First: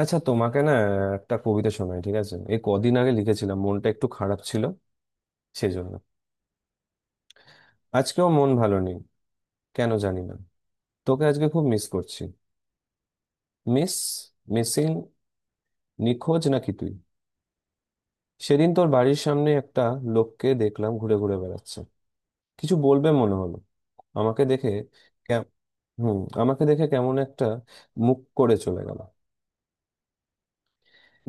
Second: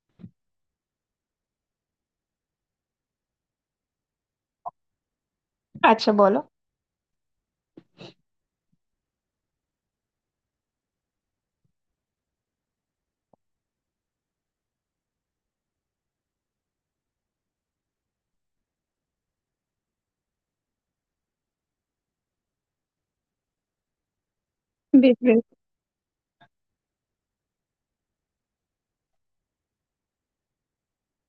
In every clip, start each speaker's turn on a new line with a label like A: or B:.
A: আচ্ছা, তোমাকে না একটা কবিতা শোনাই, ঠিক আছে? এই কদিন আগে লিখেছিলাম, মনটা একটু খারাপ ছিল সেজন্য।
B: আচ্ছা, বলো।
A: আজকেও মন ভালো নেই, কেন জানি না। তোকে আজকে খুব মিস করছি। মিস, মিসিং, নিখোঁজ নাকি তুই? সেদিন তোর বাড়ির সামনে একটা লোককে দেখলাম ঘুরে ঘুরে বেড়াচ্ছে, কিছু বলবে মনে হলো আমাকে দেখে।
B: বেশ,
A: কে-
B: বেশ।
A: হুম, আমাকে দেখে কেমন একটা মুখ করে চলে গেল।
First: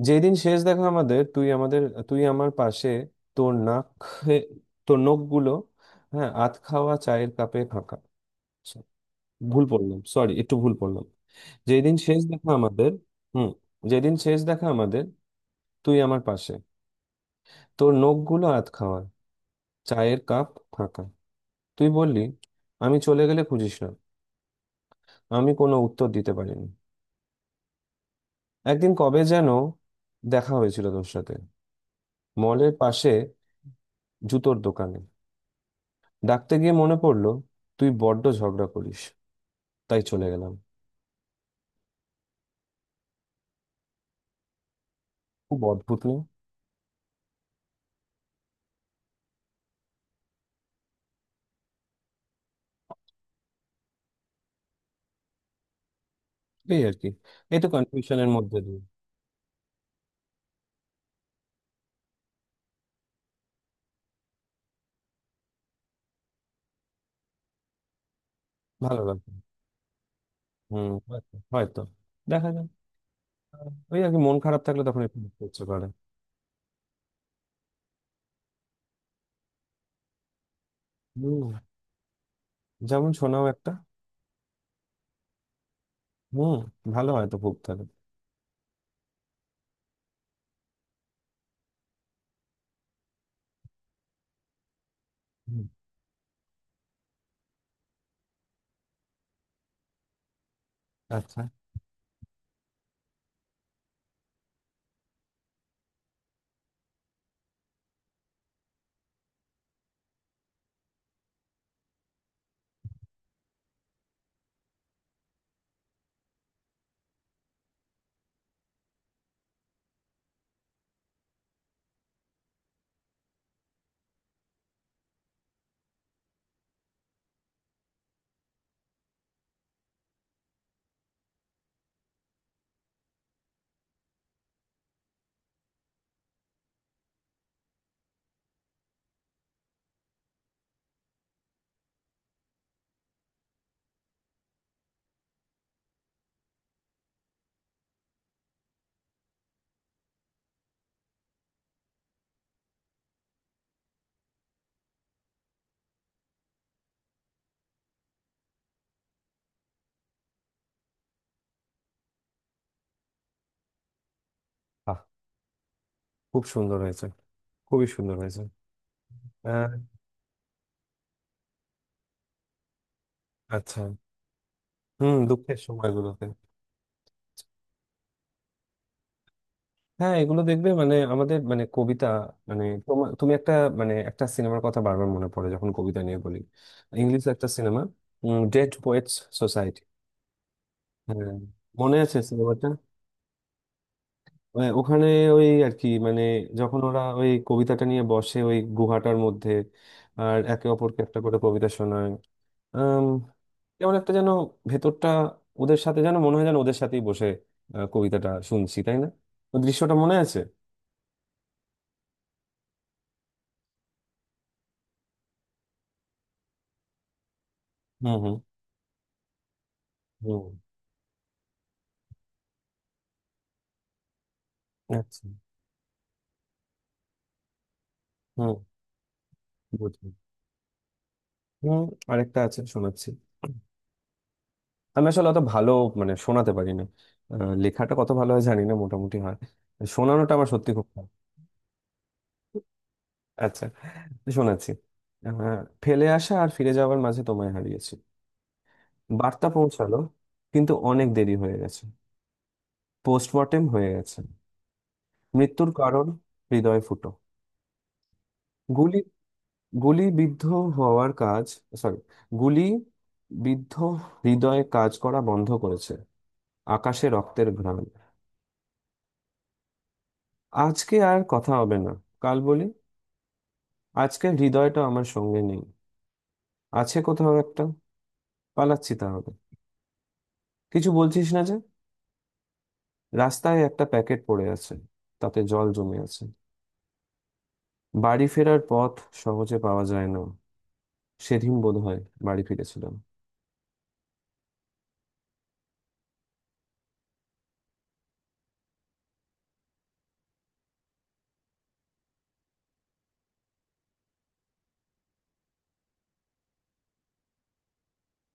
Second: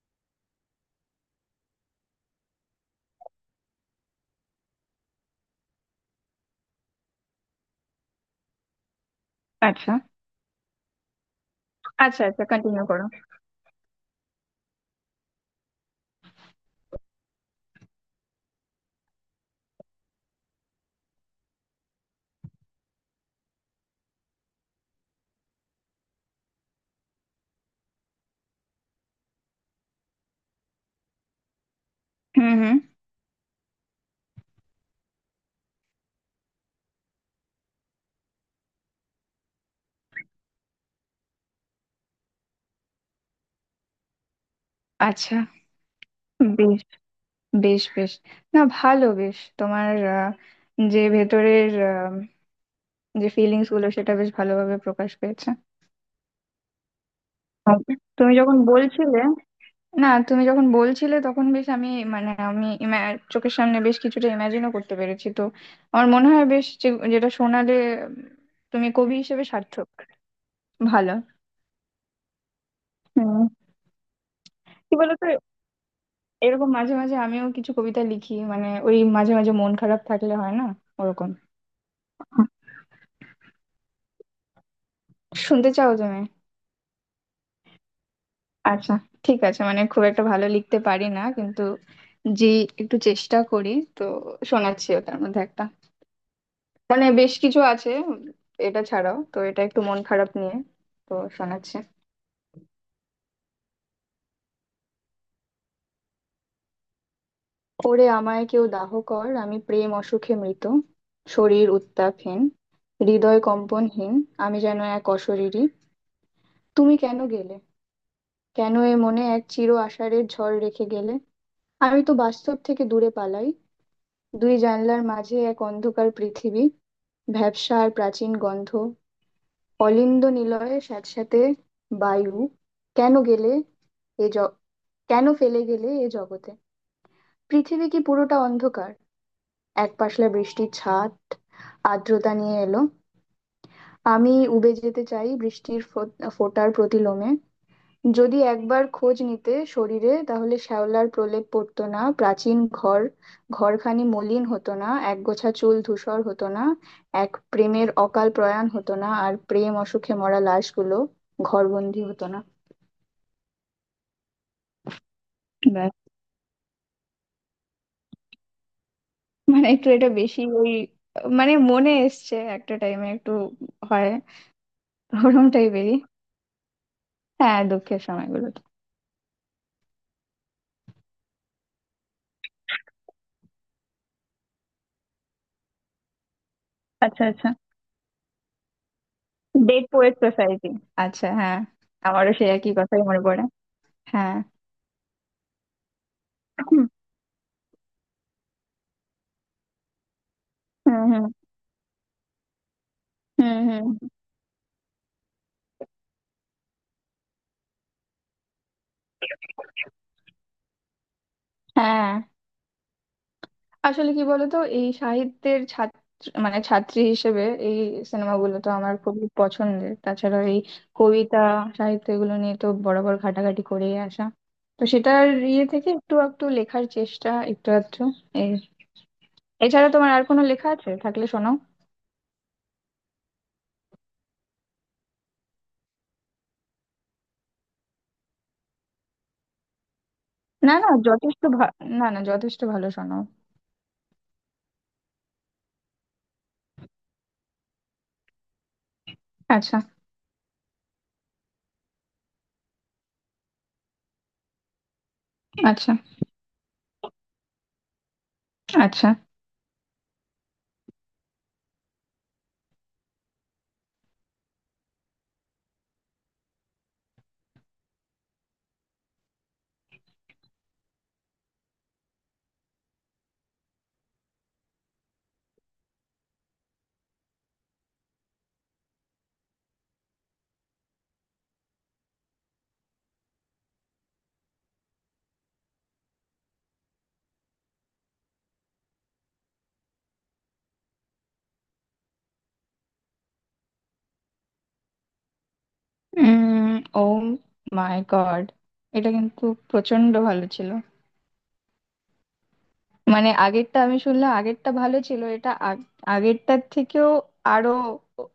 A: যেদিন শেষ দেখা আমাদের, তুই আমার পাশে, তোর নাক খে- তোর নখগুলো, হ্যাঁ, আধ খাওয়া, চায়ের কাপে ফাঁকা। আচ্ছা, ভুল
B: আচ্ছা,
A: পড়লাম, সরি, একটু ভুল পড়লাম। যেদিন শেষ
B: আচ্ছা, আচ্ছা,
A: দেখা
B: কন্টিনিউ
A: আমাদের।
B: করো।
A: হুম। যেদিন শেষ দেখা আমাদের, তুই আমার পাশে, তোর নখগুলো আধ খাওয়া, চায়ের কাপ ফাঁকা। তুই বললি, আমি চলে গেলে খুঁজিস না। আমি কোনো উত্তর দিতে পারিনি। একদিন কবে যেন দেখা হয়েছিল তোর সাথে,
B: হুম,
A: মলের
B: হুম।
A: পাশে, জুতোর দোকানে। ডাকতে গিয়ে মনে পড়লো তুই বড্ড ঝগড়া করিস, তাই চলে গেলাম।
B: আচ্ছা।
A: খুব অদ্ভুত না?
B: বেশ, বেশ, বেশ। না, ভালো। বেশ, তোমার যে ভেতরের, যে ফিলিংস গুলো সেটা বেশ ভালোভাবে প্রকাশ পেয়েছে।
A: এই আর কি, এই তো
B: আর
A: কনফিউশনের
B: তুমি যখন
A: মধ্যে দিয়ে।
B: বলছিলে, না তুমি যখন বলছিলে তখন বেশ আমি, মানে আমি চোখের সামনে বেশ কিছুটা ইমাজিনও করতে পেরেছি তো। আমার মনে হয় বেশ যেটা শোনালে, উম, তুমি
A: ভালো
B: কবি
A: লাগবে।
B: হিসেবে সার্থক।
A: হুম,
B: ভালো।
A: হয়তো হয়তো। দেখা যাক।
B: হুম।
A: ওই আর কি, মন খারাপ থাকলে
B: কি
A: তখন একটু
B: বলতো,
A: ঘুরতে ইচ্ছে করে।
B: এরকম মাঝে মাঝে আমিও কিছু কবিতা লিখি, মানে ওই মাঝে মাঝে মন খারাপ থাকলে হয় না ওরকম।
A: হুম।
B: হুম।
A: যেমন শোনাও একটা।
B: শুনতে চাও তুমি?
A: হুম, ভালো হয় তো খুব তাহলে।
B: আচ্ছা। ঠিক আছে, মানে খুব একটা ভালো লিখতে পারি না, কিন্তু যে একটু চেষ্টা করি। তো শোনাচ্ছি, ওটার মধ্যে
A: হুম,
B: একটা, মানে বেশ কিছু আছে এটা ছাড়াও। তো এটা একটু মন খারাপ নিয়ে, তো
A: আচ্ছা।
B: শোনাচ্ছে। ওরে আমায় কেউ দাহ কর, আমি প্রেম অসুখে মৃত। শরীর উত্তাপহীন, হৃদয় কম্পনহীন, আমি যেন এক অশরীরী। তুমি কেন গেলে, কেন এ মনে এক চির আষাঢ়ের ঝড় রেখে গেলে? আমি তো বাস্তব থেকে দূরে পালাই। দুই জানলার মাঝে এক অন্ধকার পৃথিবী, ভ্যাপসা আর প্রাচীন গন্ধ, অলিন্দ নিলয়ে স্যাঁতস্যাঁতে বায়ু। কেন গেলে এ, কেন ফেলে গেলে এ জগতে? পৃথিবী কি পুরোটা অন্ধকার? এক পাশলা বৃষ্টির ছাট আর্দ্রতা নিয়ে এলো। আমি উবে যেতে চাই বৃষ্টির ফোঁটার প্রতিলোমে। যদি একবার খোঁজ নিতে শরীরে, তাহলে শ্যাওলার প্রলেপ পড়তো না, প্রাচীন ঘর ঘরখানি মলিন হতো না, একগোছা চুল ধূসর হতো না, এক প্রেমের অকাল প্রয়াণ হতো না, আর প্রেম অসুখে মরা লাশগুলো ঘরবন্দি হতো না।
A: বাহ!
B: ব্যাস।
A: খুব সুন্দর হয়েছে, খুবই সুন্দর হয়েছে।
B: মানে
A: আহ,
B: একটু এটা বেশি ওই, মানে মনে এসছে একটা টাইমে, একটু
A: আচ্ছা।
B: হয়
A: হুম,
B: ওরম
A: দুঃখের
B: টাইপেরই।
A: সময়গুলোতে।
B: হ্যাঁ, দুঃখের সময়গুলোতে।
A: হ্যাঁ, এগুলো দেখবে মানে আমাদের মানে কবিতা। মানে তুমি একটা, মানে একটা সিনেমার কথা বারবার মনে পড়ে যখন কবিতা নিয়ে বলি। ইংলিশ
B: আচ্ছা,
A: একটা
B: আচ্ছা।
A: Cinema, dead poets society.
B: Dead poet society. আচ্ছা,
A: হ্যাঁ,
B: হ্যাঁ।
A: মনে আছে
B: আমারও সেই
A: সিনেমাটা।
B: একই কথাই মনে পড়ে। হ্যাঁ।
A: ওখানে, ওই আর কি মানে, যখন
B: হুম,
A: ওরা ওই কবিতাটা নিয়ে বসে ওই গুহাটার মধ্যে আর একে অপরকে
B: হুম।
A: একটা
B: হুম,
A: করে কবিতা শোনায়। আম,
B: হুম। হুম।
A: কেমন একটা যেন ভেতরটা, ওদের সাথে যেন মনে হয়, যেন ওদের সাথেই বসে কবিতাটা শুনছি, তাই না? ওই দৃশ্যটা মনে আছে।
B: হ্যাঁ। আসলে কি বলতো, এই সাহিত্যের ছাত্র, মানে ছাত্রী হিসেবে এই
A: হুম, হুম,
B: সিনেমাগুলো তো আমার খুবই পছন্দের। তাছাড়া
A: হুম।
B: এই কবিতা, সাহিত্য, এগুলো নিয়ে তো বরাবর ঘাটাঘাটি করেই আসা। তো
A: আচ্ছা।
B: সেটার ইয়ে থেকে একটু একটু লেখার চেষ্টা, একটু আধটু
A: হুম।
B: এই। এছাড়া তোমার
A: বুঝলাম।
B: আর কোনো লেখা আছে? থাকলে শোনাও।
A: হুম, আরেকটা আছে, শোনাচ্ছি। আমি আসলে অত ভালো মানে শোনাতে পারি না। লেখাটা কত ভালো হয় জানি না, মোটামুটি হয়, শোনানোটা আমার সত্যি
B: না
A: খুব
B: না,
A: ভালো।
B: না না, যথেষ্ট ভালো, শোনাও।
A: আচ্ছা, তো শোনাচ্ছি। আহ, ফেলে আসা আর ফিরে যাওয়ার মাঝে তোমায় হারিয়েছি। বার্তা
B: আচ্ছা,
A: পৌঁছালো, কিন্তু অনেক দেরি হয়ে গেছে। পোস্টমর্টেম হয়ে গেছে। মৃত্যুর
B: আচ্ছা,
A: কারণ হৃদয় ফুটো, গুলি,
B: আচ্ছা।
A: গুলিবিদ্ধ হওয়ার কাজ। সরি, গুলি বিদ্ধ হৃদয়ে কাজ করা বন্ধ করেছে। আকাশে রক্তের ঘ্রাণ। আজকে আর কথা হবে না, কাল বলি। আজকে হৃদয়টা আমার সঙ্গে নেই, আছে কোথাও একটা। পালাচ্ছি তাহলে। কিছু বলছিস না যে। রাস্তায় একটা প্যাকেট পড়ে আছে, তাতে জল জমে আছে। বাড়ি ফেরার পথ সহজে পাওয়া যায় না। সেদিন বোধ হয় বাড়ি ফিরেছিলাম।
B: উম ও মাই গড, এটা কিন্তু প্রচন্ড ভালো ছিল। মানে আগেরটা আমি শুনলাম, আগেরটা ভালো ছিল, এটা আগেরটার থেকেও আরো ও-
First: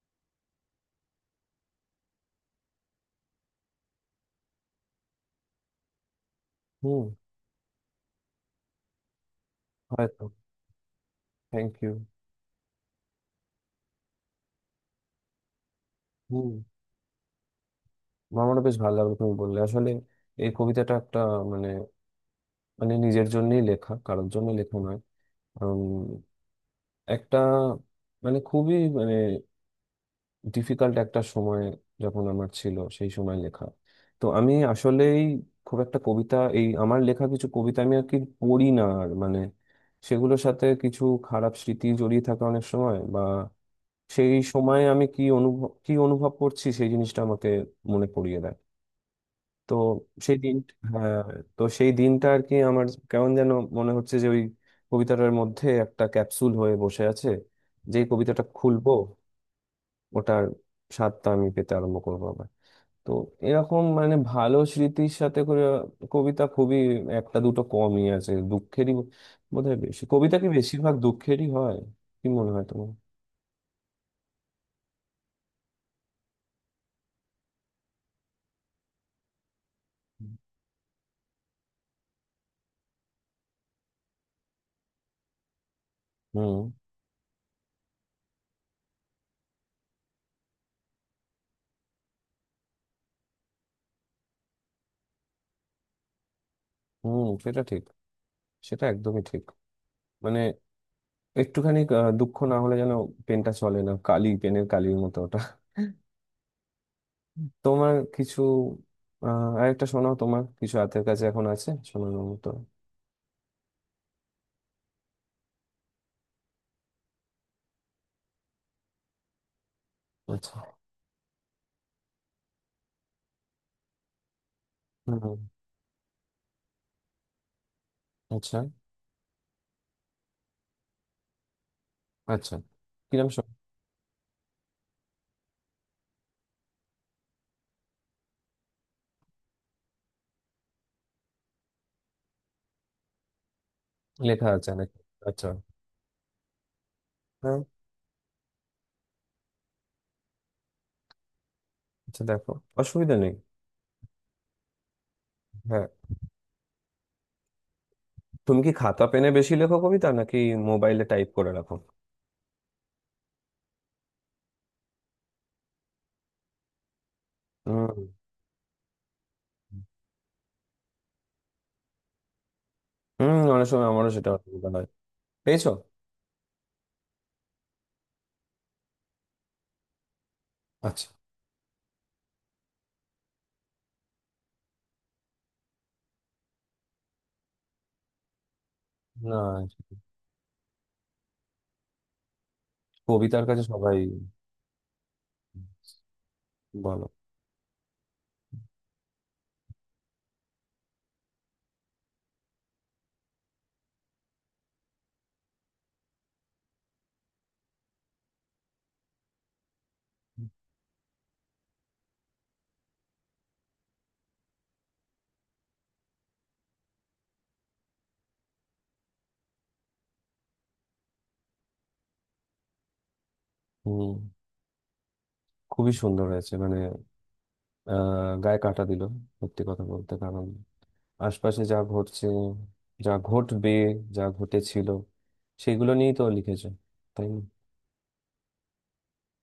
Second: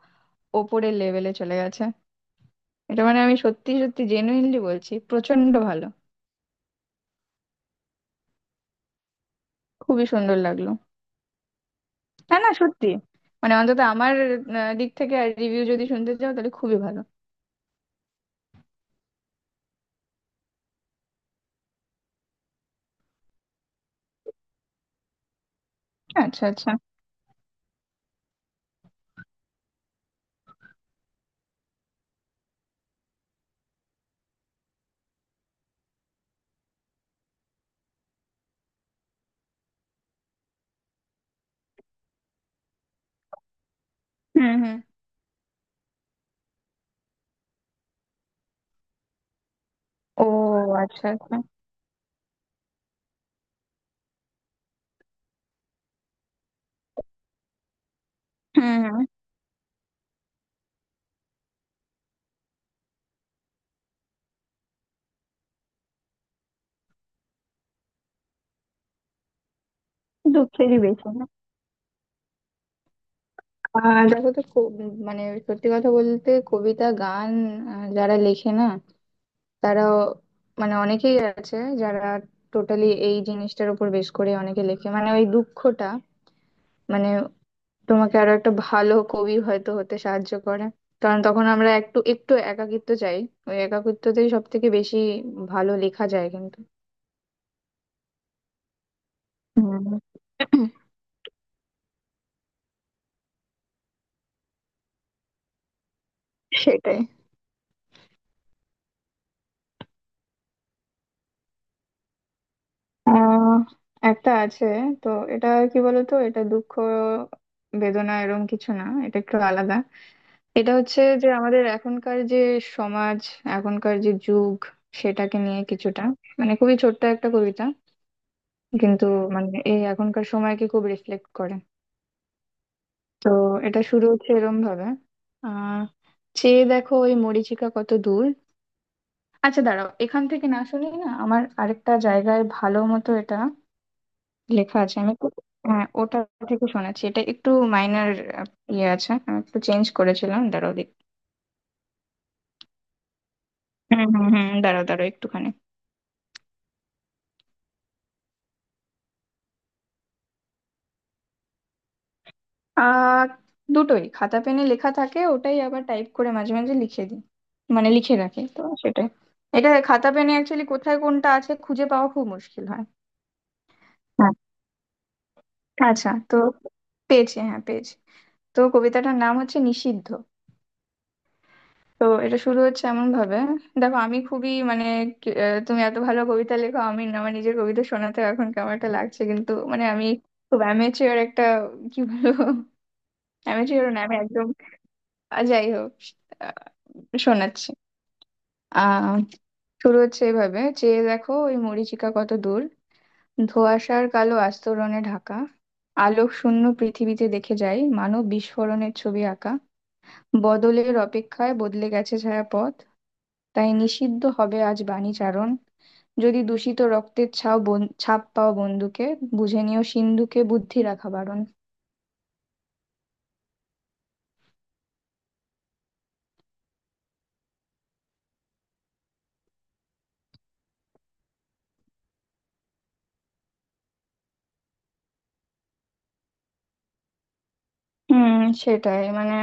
B: ওপরের লেভেলে চলে গেছে। এটা মানে আমি সত্যি সত্যি জেনুইনলি বলছি, প্রচন্ড ভালো।
A: হুম,
B: খুবই
A: হয়তো।
B: সুন্দর লাগলো।
A: Thank you.
B: না না সত্যি, মানে অন্তত আমার দিক থেকে, আর রিভিউ যদি শুনতে চাও,
A: হুম,
B: তাহলে খুবই ভালো।
A: আমারও বেশ ভালো লাগলো তুমি বললে আসলে। এই কবিতাটা একটা মানে, মানে নিজের জন্যই লেখা, কারোর জন্য লেখা নয়। উম,
B: আচ্ছা, আচ্ছা।
A: একটা মানে খুবই মানে ডিফিকাল্ট একটা সময় যখন আমার ছিল, সেই সময় লেখা। তো আমি আসলেই খুব একটা কবিতা, এই আমার লেখা কিছু কবিতা আমি আর কি পড়ি না আর, মানে সেগুলোর সাথে কিছু খারাপ স্মৃতি জড়িয়ে থাকে অনেক সময়, বা সেই
B: হুম, হুম।
A: সময়ে আমি কি অনুভব করছি সেই জিনিসটা আমাকে মনে পড়িয়ে দেয়। তো
B: ও,
A: সেই দিন,
B: আচ্ছা,
A: হ্যাঁ,
B: আচ্ছা।
A: তো সেই দিনটা আর কি আমার কেমন যেন মনে হচ্ছে যে ওই কবিতাটার মধ্যে একটা ক্যাপসুল হয়ে বসে আছে, যেই কবিতাটা
B: হুম,
A: খুলবো
B: হুম।
A: ওটার স্বাদটা আমি পেতে আরম্ভ করবো আবার। তো এরকম মানে ভালো স্মৃতির সাথে করে কবিতা খুবই একটা দুটো কমই আছে, দুঃখেরই বোধহয় বেশি। কবিতা কি
B: দুঃখেরই
A: বেশিরভাগ
B: বেশি না?
A: দুঃখেরই হয়? কি মনে হয় তোমার?
B: দেখো তো, খুব মানে, সত্যি কথা বলতে কবিতা, গান যারা লেখে না, তারাও, মানে অনেকেই আছে যারা টোটালি এই জিনিসটার উপর বেশ করে অনেকে লেখে, মানে ওই দুঃখটা,
A: হুম,
B: মানে তোমাকে আরো একটা ভালো কবি হয়তো হতে সাহায্য করে। কারণ তখন আমরা একটু একটু একাকিত্ব চাই। ওই একাকিত্বতেই সব থেকে বেশি ভালো লেখা যায় কিন্তু।
A: হুম, সেটা ঠিক, সেটা একদমই ঠিক।
B: হুম,
A: মানে একটুখানি দুঃখ না হলে যেন পেনটা চলে না, কালি পেনের কালির মতো ওটা।
B: সেটাই।
A: তোমার কিছু আরেকটা শোনাও, তোমার কিছু হাতের কাছে এখন আছে শোনানোর মতো?
B: আহ একটা আছে। তো এটা, কি বলতো, এটা দুঃখ বেদনা এরকম কিছু না, এটা একটু আলাদা।
A: আচ্ছা।
B: এটা হচ্ছে যে আমাদের এখনকার যে সমাজ, এখনকার যে যুগ, সেটাকে
A: হুম।
B: নিয়ে কিছুটা, মানে খুবই ছোট্ট একটা কবিতা,
A: আচ্ছা,
B: কিন্তু মানে এই এখনকার সময়কে খুব রিফ্লেক্ট করে।
A: আচ্ছা। কিরম
B: তো
A: শোনাও?
B: এটা শুরু হচ্ছে এরম ভাবে, আহ চেয়ে দেখো ওই মরীচিকা কত দূর। আচ্ছা দাঁড়াও, এখান থেকে না, শুনি না আমার আরেকটা জায়গায় ভালো মতো এটা
A: লেখা আছে
B: লেখা আছে,
A: নাকি?
B: আমি একটু।
A: আচ্ছা।
B: হ্যাঁ, ওটা থেকে শোনাচ্ছি, এটা একটু
A: হ্যাঁ।
B: মাইনার ইয়ে আছে, আমি একটু চেঞ্জ করেছিলাম, দাঁড়াও দেখ।
A: আচ্ছা, দেখো, অসুবিধা নেই।
B: হুম হুম হুম, দাঁড়াও দাঁড়াও একটুখানি।
A: হ্যাঁ। তুমি কি খাতা পেনে বেশি লেখো কবিতা, নাকি মোবাইলে টাইপ করে রাখো?
B: আহ দুটোই, খাতা পেনে লেখা থাকে ওটাই, আবার টাইপ করে মাঝে মাঝে লিখে দিই, মানে
A: হুম,
B: লিখে রাখি, তো সেটাই। এটা খাতা পেনে অ্যাকচুয়ালি কোথায় কোনটা আছে খুঁজে পাওয়া খুব মুশকিল হয়।
A: হুম, অনেক সময় আমারও সেটা
B: হ্যাঁ।
A: অসুবিধা হয়। পেয়েছো?
B: আচ্ছা তো, পেয়েছি, হ্যাঁ পেয়েছি। তো কবিতাটার নাম হচ্ছে নিষিদ্ধ।
A: আচ্ছা।
B: তো এটা শুরু হচ্ছে এমন ভাবে। দেখো, আমি খুবই মানে, তুমি এত ভালো কবিতা লেখো, আমার নিজের কবিতা শোনাতে এখন কেমন একটা লাগছে, কিন্তু
A: না,
B: মানে আমি খুব অ্যামেচিওর একটা, কি বলবো
A: কবিতার কাছে
B: অ্যামেচিওর
A: সবাই।
B: না, আমি একদম। যাই হোক,
A: বলো।
B: আহ, শোনাচ্ছি। আহ শুরু হচ্ছে এভাবে। চেয়ে দেখো ওই মরীচিকা কত দূর, ধোঁয়াশার কালো আস্তরণে ঢাকা। আলোক শূন্য পৃথিবীতে দেখে যাই মানব বিস্ফোরণের ছবি আঁকা। বদলের অপেক্ষায় বদলে গেছে ছায়াপথ, তাই নিষিদ্ধ হবে আজ বাণী চারণ। যদি দূষিত রক্তের ছাপ পাও বন্দুকে, বুঝে নিও সিন্ধুকে বুদ্ধি রাখা বারণ।
A: হুম। খুবই সুন্দর হয়েছে মানে। গায়ে কাটা দিল, সত্যি কথা বলতে, কারণ আশপাশে যা ঘটছে, যা ঘটবে, যা ঘটেছিল, সেগুলো নিয়েই তো লিখেছো, তাই
B: হুম, সেটাই। মানে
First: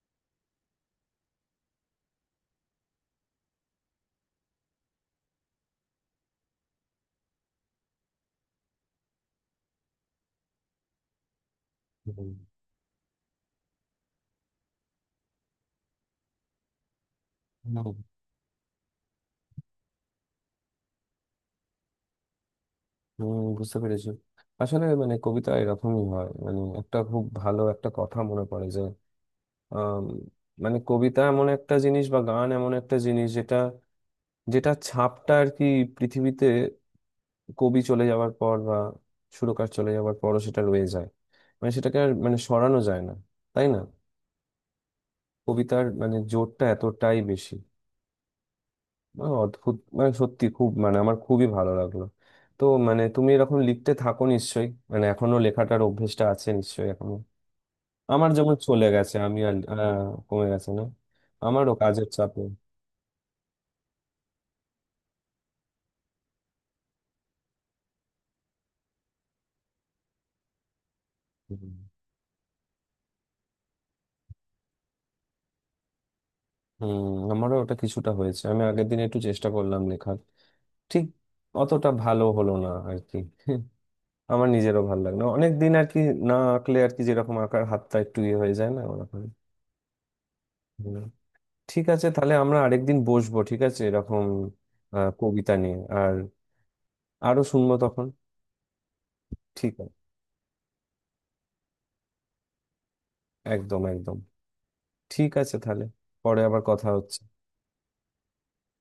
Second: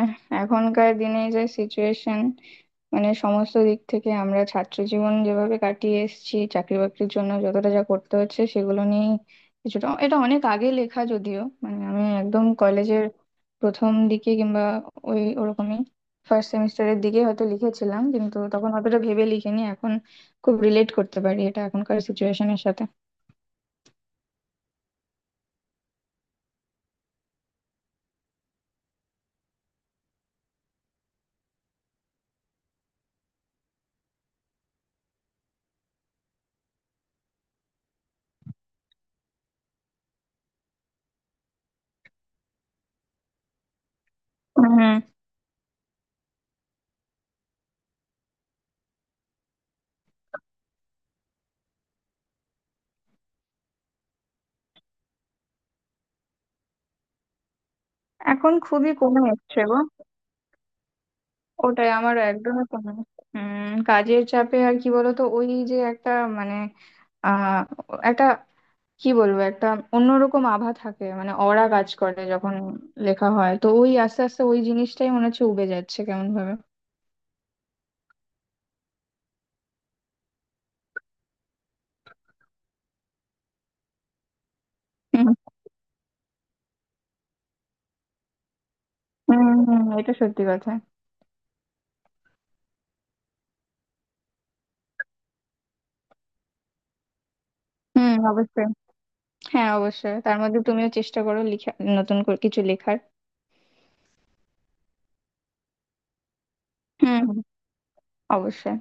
B: এখনকার দিনে যে সিচুয়েশন, মানে সমস্ত দিক থেকে আমরা ছাত্র জীবন যেভাবে কাটিয়ে এসেছি, চাকরি বাকরির জন্য যতটা যা করতে হচ্ছে, সেগুলো নিয়ে কিছুটা। এটা অনেক আগে লেখা যদিও, মানে আমি একদম কলেজের প্রথম দিকে কিংবা ওই ওরকমই ফার্স্ট সেমিস্টারের দিকে হয়তো
A: না? হুম।
B: লিখেছিলাম, কিন্তু তখন অতটা ভেবে লিখিনি। এখন খুব রিলেট করতে পারি এটা এখনকার সিচুয়েশনের সাথে।
A: হম, বুঝতে পেরেছি। আসলে মানে কবিতা এরকমই হয়, মানে একটা খুব ভালো একটা কথা মনে পড়ে যে আম, মানে কবিতা এমন একটা জিনিস বা গান এমন একটা জিনিস যেটা, যেটা ছাপটা আর কি পৃথিবীতে কবি চলে যাওয়ার পর বা সুরকার চলে যাওয়ার পরও সেটা রয়ে যায়, মানে সেটাকে আর মানে সরানো যায় না, তাই না?
B: হুম।
A: কবিতার মানে জোরটা এতটাই বেশি। অদ্ভুত মানে সত্যি খুব মানে আমার খুবই ভালো লাগলো। তো মানে তুমি এরকম লিখতে থাকো নিশ্চয়ই, মানে এখনো লেখাটার অভ্যেসটা আছে নিশ্চয়ই এখনো? আমার
B: এখন
A: যেমন চলে
B: খুবই
A: গেছে,
B: কমে
A: আমি আর
B: এসছে গো।
A: কমে গেছে না? আমারও
B: ওটাই,
A: কাজের
B: আমারও
A: চাপে।
B: একদমই কমে না। কাজের চাপে, আর কি বলতো, ওই যে একটা, মানে, আহ একটা, কি বলবো, একটা অন্যরকম আভা থাকে, মানে অরা
A: হুম,
B: কাজ করে যখন লেখা হয়। তো ওই আস্তে আস্তে ওই জিনিসটাই মনে হচ্ছে উবে যাচ্ছে কেমন ভাবে।
A: হুম, আমারও ওটা কিছুটা হয়েছে। আমি আগের দিন একটু চেষ্টা করলাম লেখার, ঠিক অতটা ভালো হলো না আর কি। আমার নিজেরও ভালো লাগলো
B: হুম
A: অনেক দিন আর কি না আঁকলে আর কি, যেরকম আঁকার হাতটা একটু ইয়ে হয়ে যায় না, ওরকম।
B: হুম হুম, এটা সত্যি কথা।
A: ঠিক আছে তাহলে, আমরা আরেকদিন বসবো, ঠিক আছে, এরকম কবিতা নিয়ে, আর আরো শুনবো তখন।
B: হুম, অবশ্যই। হ্যাঁ
A: ঠিক আছে।
B: অবশ্যই, তার মধ্যে তুমিও চেষ্টা করো লিখা, নতুন করে কিছু লেখার।
A: একদম, একদম। ঠিক আছে তাহলে, পরে আবার কথা
B: হুম,
A: হচ্ছে।
B: হুম, অবশ্যই।